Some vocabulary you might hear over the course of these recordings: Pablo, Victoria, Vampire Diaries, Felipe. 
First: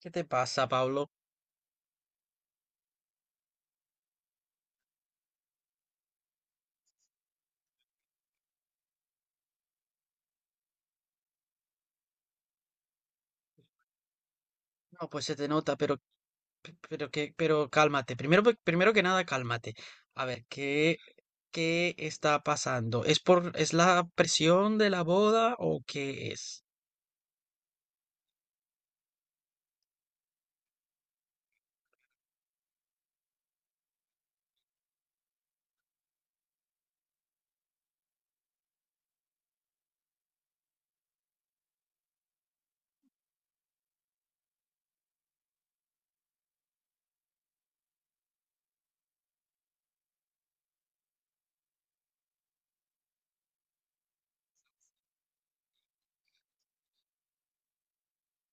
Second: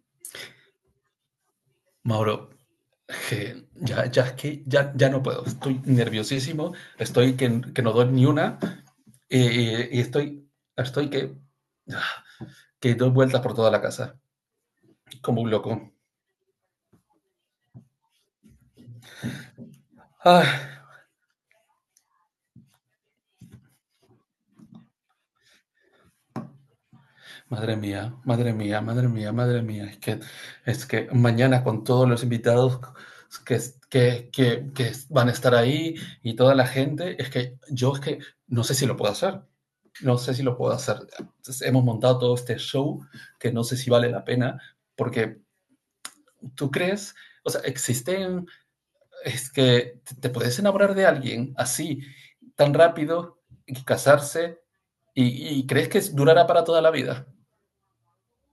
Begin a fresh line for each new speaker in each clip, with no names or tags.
¿Qué te pasa, Pablo?
Mauro, je, ya, ya, es que ya no puedo. Estoy nerviosísimo, estoy que no doy ni una y estoy que doy vueltas por toda la casa,
No, pues se
como
te
un
nota,
loco.
pero, pero que, pero cálmate. Primero, primero que nada, cálmate. A ver,
Ay,
¿qué está pasando? ¿Es por, es la presión de la boda o qué es?
madre mía, madre mía, madre mía, madre mía. Es que mañana con todos los invitados que, que van a estar ahí y toda la gente, es que yo es que no sé si lo puedo hacer. Entonces, hemos montado todo este show que no sé si vale la pena, porque tú crees, o sea, existen, es que te, puedes enamorar de alguien así, tan rápido, y casarse, y crees que durará para toda la vida.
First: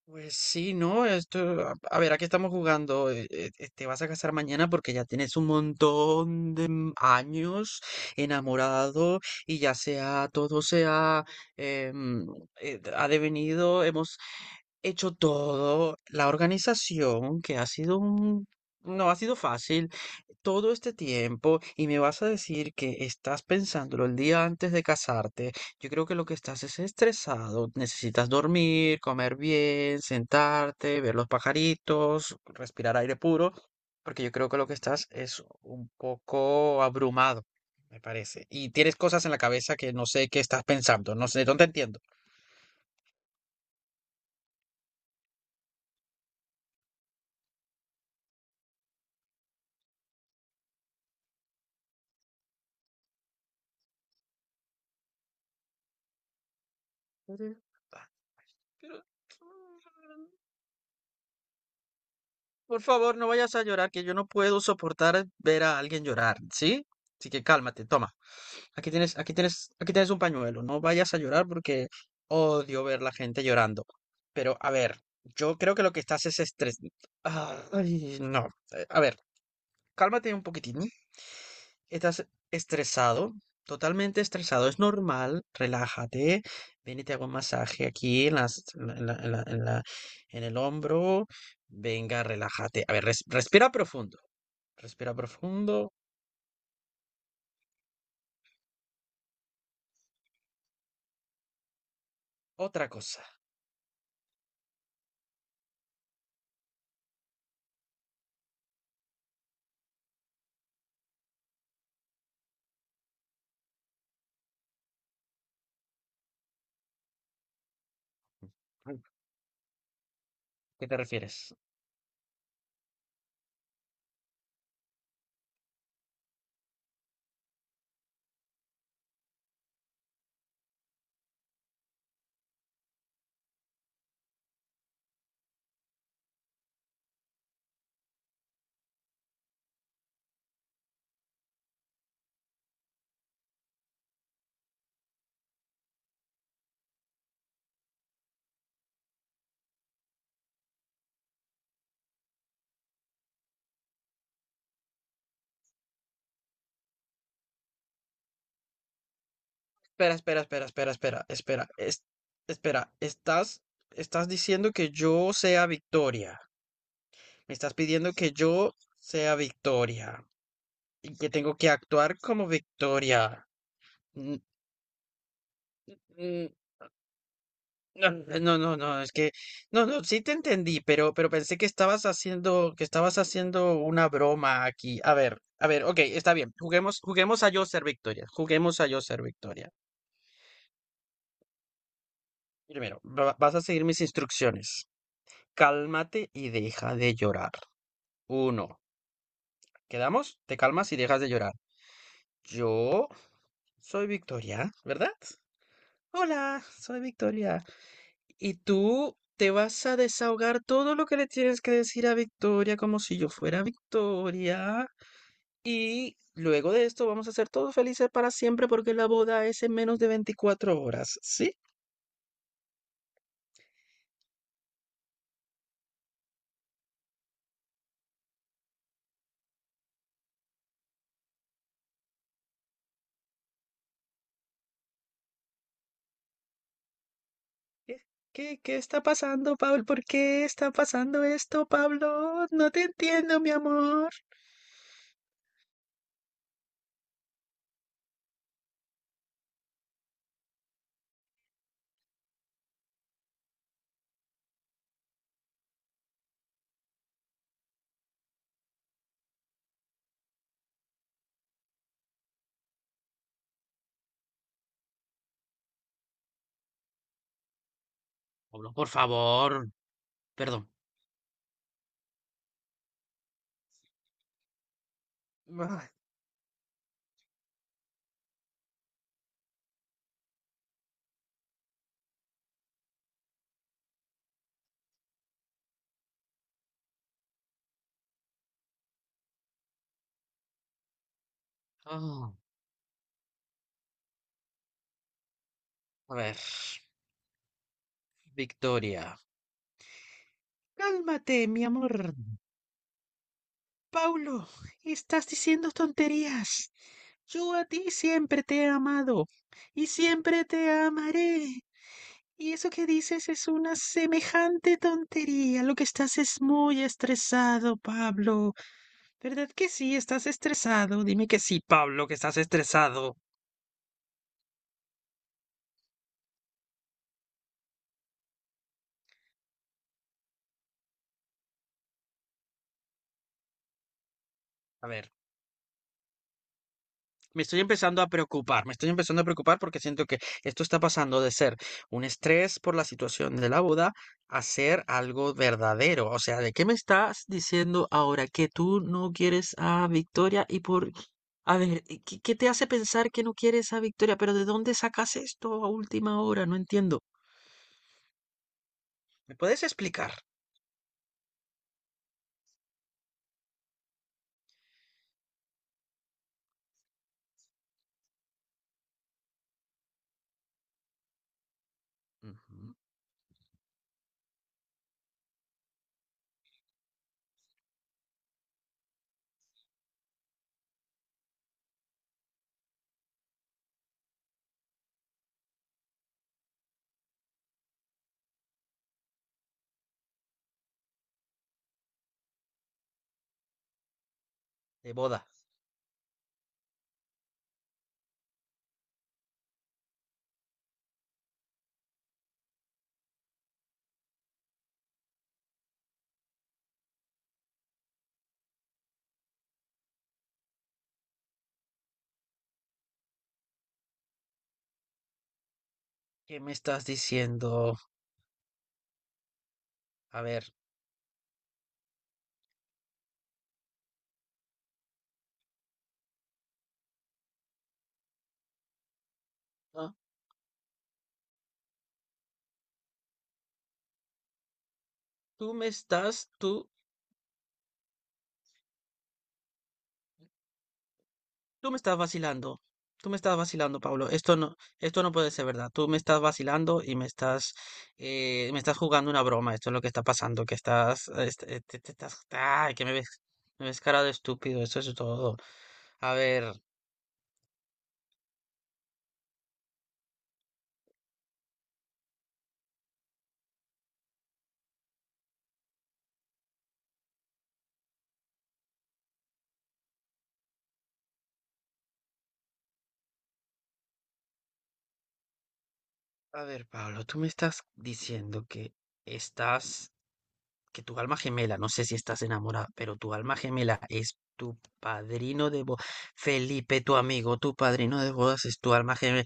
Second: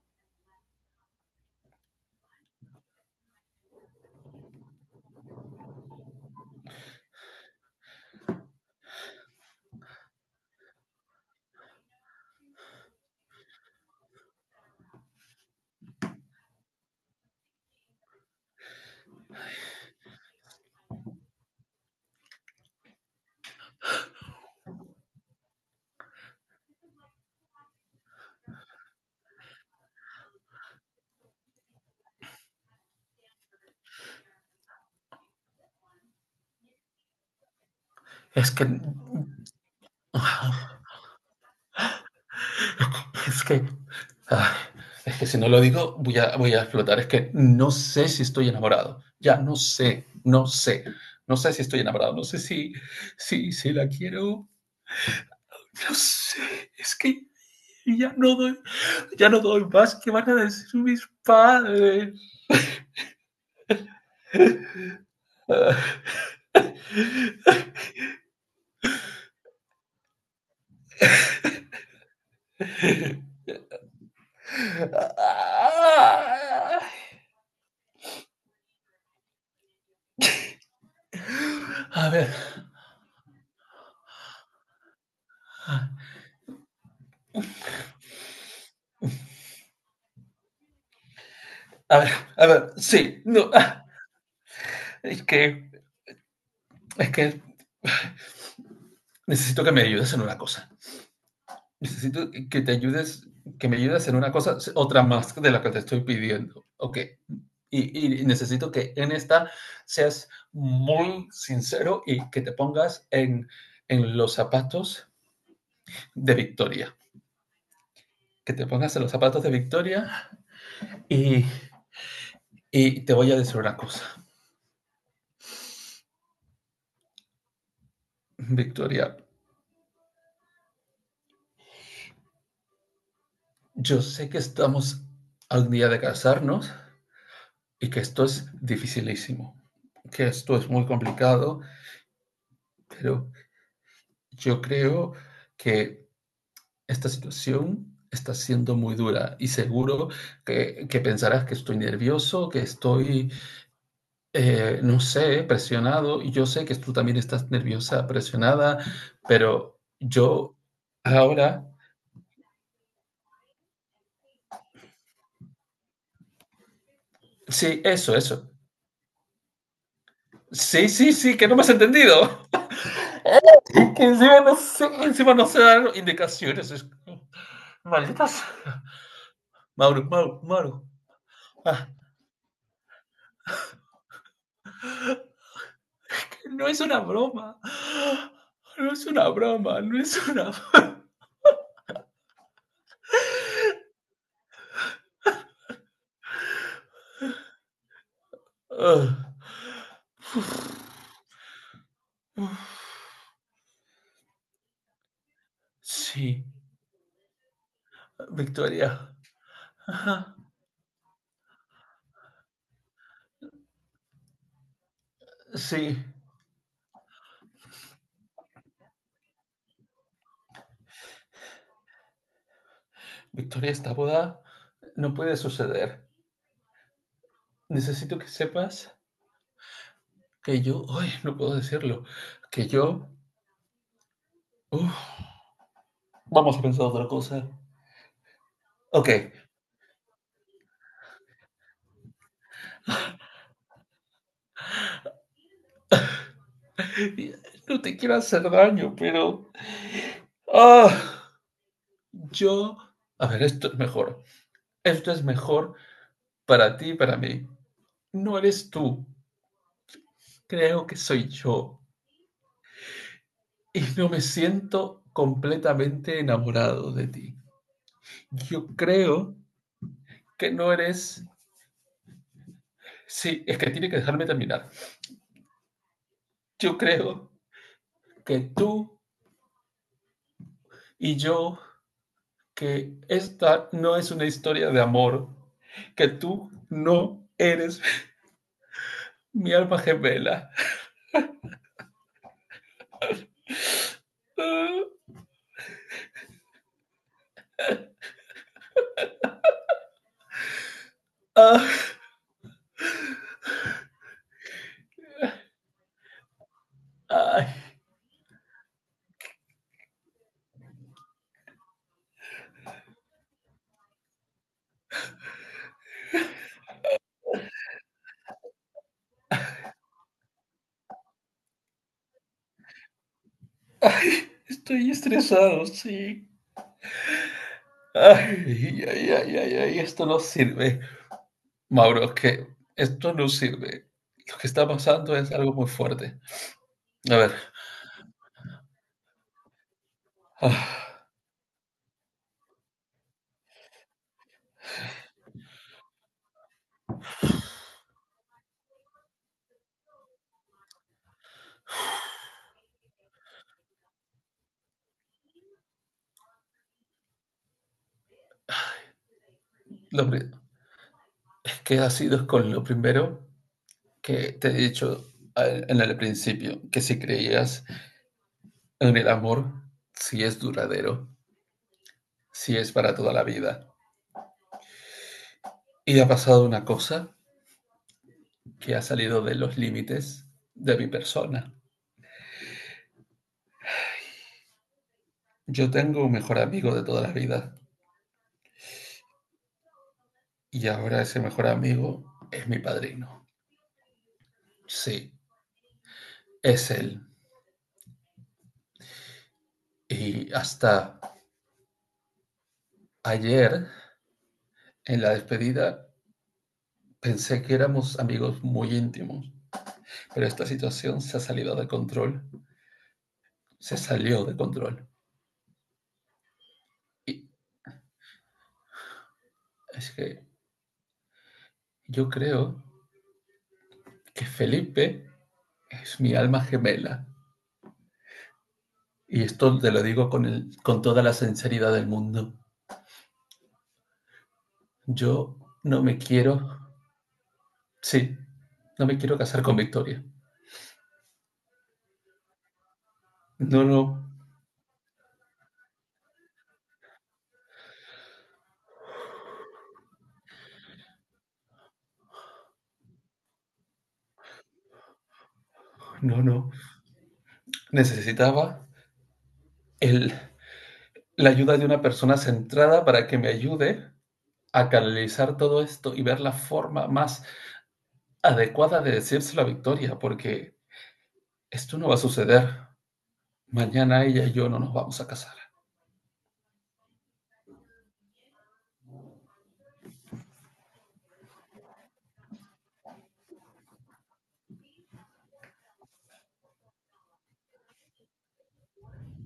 Pues sí, no, esto, a ver, aquí estamos jugando. Te vas a casar mañana porque ya tienes un montón de años enamorado y ya sea, todo se ha, em, ha devenido, hemos hecho todo, la organización, que ha sido un... No ha sido fácil todo este tiempo y me vas a decir que estás pensándolo el día antes de casarte. Yo creo que lo que estás es estresado. Necesitas dormir, comer bien, sentarte, ver los pajaritos, respirar aire puro, porque yo creo que lo que estás es un poco abrumado, me parece.
Es que,
Y tienes cosas en la cabeza que no sé qué estás pensando, no sé, no te entiendo.
es que, ah, es que si no lo digo, voy a explotar. Es que no sé si estoy enamorado. Ya, no sé, no sé. No sé si estoy enamorado, no sé si, si la quiero. No sé, es que
Ujú.
ya no doy,
Pero,
ya no doy más. ¿Qué
mm,
van a decir mis padres?
por favor, no vayas a llorar, que yo no puedo soportar ver a
A
alguien llorar, ¿sí? Así que cálmate, toma. Aquí tienes, aquí tienes un pañuelo. No vayas a llorar porque odio ver la gente llorando. Pero, a ver, yo creo que lo que estás es estrés. Ay, no. A ver, cálmate un poquitín. Estás
ver,
estresado, totalmente estresado. Es normal, relájate. Ven y te hago un masaje aquí en las, en el hombro.
a ver,
Venga,
a ver,
relájate. A ver,
sí, no,
respira profundo. Respira
es que,
profundo.
es que necesito que me ayudes en una cosa. Necesito que te
Otra cosa.
ayudes, que me ayudes en una cosa, otra más de la que te estoy pidiendo. Ok. Y necesito que en esta seas muy sincero y que te pongas en los zapatos de Victoria. Que te pongas en los zapatos de Victoria
¿Qué te
y,
refieres?
y te voy a decir una cosa. Victoria, yo sé que estamos al día de casarnos y que esto es dificilísimo, que esto es muy complicado, pero yo creo que esta situación está siendo muy dura y seguro que pensarás que estoy nervioso, que estoy no sé, presionado. Y yo sé que tú también estás nerviosa, presionada, pero
Espera, espera,
yo
espera, espera, espera, espera.
ahora...
Espera, estás diciendo que yo sea Victoria. Me estás
Sí,
pidiendo
eso,
que
eso.
yo sea Victoria
Sí, sí,
y que
sí, que no
tengo
me
que
has
actuar
entendido.
como Victoria.
Que
Mm,
encima no sé dar
mm,
indicaciones.
No,
Malditas.
no, es que, no,
Mauro,
no, sí te
Mauro,
entendí,
Mauro.
pero pensé
Ah,
que estabas haciendo una broma aquí. A ver, ok, está
que
bien.
no es una
Juguemos a
broma.
yo ser Victoria. Juguemos a
No
yo
es
ser
una
Victoria.
broma, no es una...
Primero, vas a seguir mis instrucciones. Cálmate y deja de llorar. Uno,
Ah.
¿quedamos?
Uf,
Te calmas y dejas de llorar.
uf.
Yo soy Victoria, ¿verdad?
Sí,
Hola, soy Victoria. Y
Victoria.
tú te vas a
Ajá,
desahogar todo lo que le tienes que decir a Victoria como si yo fuera Victoria.
sí.
Y luego de esto vamos a ser todos felices para siempre porque la boda es en menos de 24 horas, ¿sí?
Victoria, esta boda no puede suceder. Necesito que sepas que yo, ay, no puedo decirlo, que yo, uf, vamos a pensar otra cosa.
¿Qué, ¿qué está
Ok,
pasando, Pablo? ¿Por qué está pasando esto, Pablo? No te entiendo, mi amor.
no te quiero hacer daño, pero ah, yo, a ver, esto es mejor. Esto es mejor para ti y para mí. No eres tú, creo que soy yo. Y no me siento completamente enamorado de ti. Yo
Pablo, por
creo
favor.
que
Perdón.
no eres... Sí, es que tiene que dejarme terminar.
Ay,
Yo creo que tú y yo, que esta no es una historia de amor, que tú no eres mi alma gemela.
ah,
Ah,
a ver. Victoria. Cálmate, mi amor.
ah,
Paulo, estás diciendo tonterías.
ay,
Yo a ti siempre te he amado y siempre te amaré. Y eso que dices es una semejante tontería. Lo que estás es muy estresado, Pablo. ¿Verdad que sí? ¿Estás estresado? Dime que sí, Pablo, que estás estresado.
ay, estoy estresado, sí. Ay, ay, ay, ay, ay, esto no sirve. Mauro, que esto no sirve. Lo que está
A ver.
pasando es algo muy fuerte. A ver,
Me estoy empezando a preocupar porque siento que esto está
ah,
pasando de ser un estrés por la situación de la boda a ser algo verdadero. O sea, ¿de qué me estás diciendo ahora? ¿Que tú no quieres a Victoria? ¿Y por... A ver, ¿qué te hace pensar que no quieres a Victoria? ¿Pero de dónde sacas esto a última hora? No entiendo. ¿Me puedes
lo
explicar?
pri- es que ha sido con lo primero que te he dicho en el principio, que si creías en el amor, si es duradero, si es
Ujú.
para toda la vida. Y ha pasado una cosa que ha salido de los límites de mi persona. Yo tengo un mejor amigo de toda la vida y ahora ese mejor amigo es mi padrino.
De
Sí,
boda.
es él. Y hasta ayer, en la despedida, pensé que éramos amigos muy íntimos, pero esta situación se ha salido de control, se salió de control.
¿Qué me estás
Y
diciendo?
es
A
que
ver,
yo creo que Felipe es mi alma gemela. Y esto te lo
ah,
digo con, el, con toda la sinceridad del mundo. Yo
tú me
no me
estás,
quiero,
tú
sí, no me quiero casar con Victoria.
tú me estás vacilando. Tú me estás
No,
vacilando,
no,
Pablo. Esto no puede ser verdad. Tú me estás vacilando y me estás jugando una broma. Esto es lo que está pasando, que estás, te estás, ay, que me ves cara de estúpido. Eso es todo. A
no, no.
ver,
Necesitaba el, la ayuda de una persona centrada para que me ayude a canalizar todo esto y ver la forma más adecuada de decírselo a Victoria, porque esto no va a suceder. Mañana ella y yo no nos vamos a casar.
a ver, Pablo, tú me estás diciendo que estás, que tu alma gemela, no sé si estás enamorada, pero tu alma gemela es tu padrino de bodas. Felipe, tu amigo, tu padrino de bodas es tu alma gemela.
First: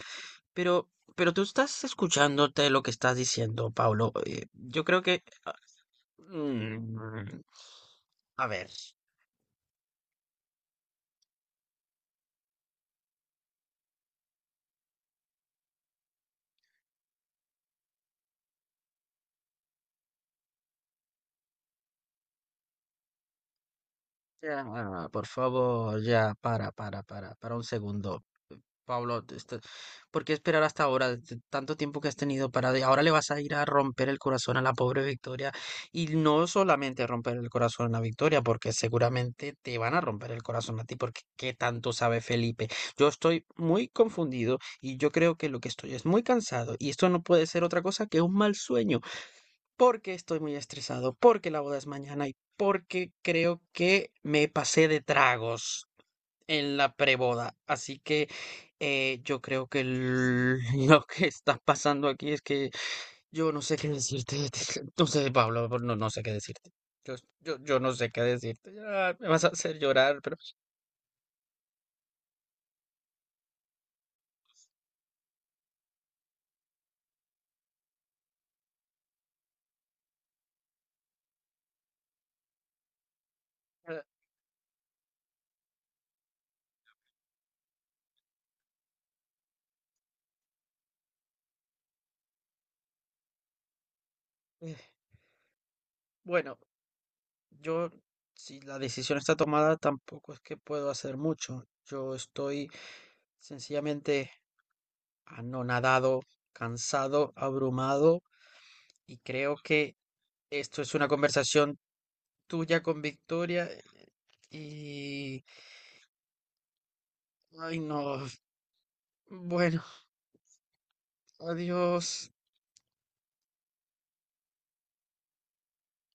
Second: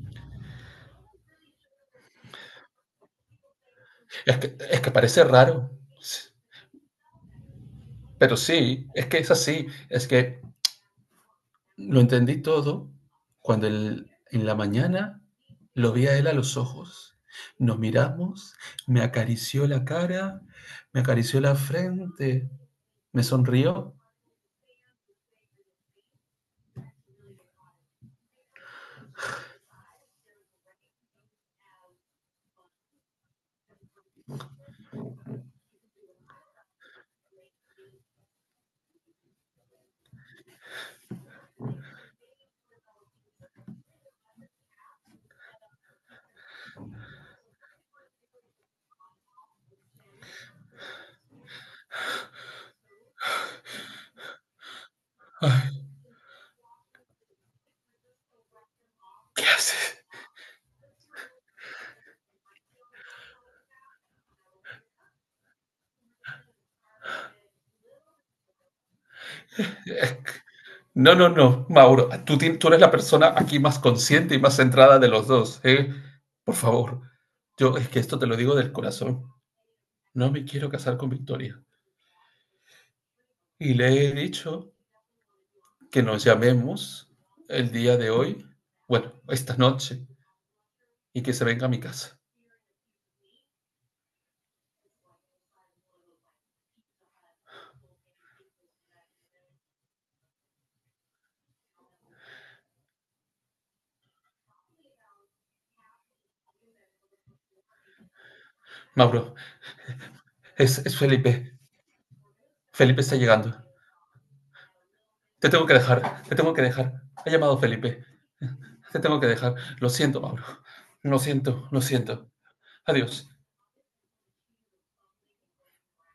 Pero, pero tú estás escuchándote lo que estás diciendo, Paulo.
Es
Yo
que
creo que...
parece raro,
mm,
pero
a ver.
sí, es que es así. Es que lo entendí todo cuando en la mañana lo vi a él a los ojos. Nos miramos, me acarició la cara, me acarició la frente, me sonrió.
Ya, ah, por favor, ya, para un segundo. Pablo, ¿por qué esperar hasta ahora? Tanto tiempo que has tenido para... Ahora le vas a ir a romper el corazón a la pobre Victoria. Y no solamente romper el corazón a la Victoria, porque seguramente te van a romper el corazón a ti, porque ¿qué tanto sabe Felipe? Yo estoy muy confundido y yo creo que lo que estoy es muy cansado y esto no puede ser otra cosa que un mal sueño, porque estoy muy estresado, porque la boda es mañana y porque creo que me pasé de tragos en la preboda. Así que yo
¿Qué
creo que
haces?
lo que está pasando aquí es que yo no sé qué decirte. No sé, Pablo, no, no sé qué decirte. Yo no sé qué decirte. Ah, me vas a hacer
Es
llorar, pero
que- No, no, no, Mauro, tú, tú eres la persona aquí más consciente y más centrada de los dos, ¿eh? Por favor, yo es que esto te lo digo del corazón. No me quiero casar con Victoria. Y le
ah,
he dicho que nos llamemos el día de hoy, bueno, esta noche, y que se venga a mi casa.
eh, bueno, yo, si la decisión está tomada, tampoco es que puedo hacer mucho. Yo estoy sencillamente anonadado, cansado, abrumado y
Mauro,
creo que esto es
es
una
Felipe.
conversación tú ya
Felipe
con
está llegando.
victoria y...
Te tengo que dejar. Ha llamado
Ay,
Felipe.
no.
Te tengo que dejar.
Bueno,
Lo siento, Mauro. Lo siento, lo
adiós.
siento. Adiós.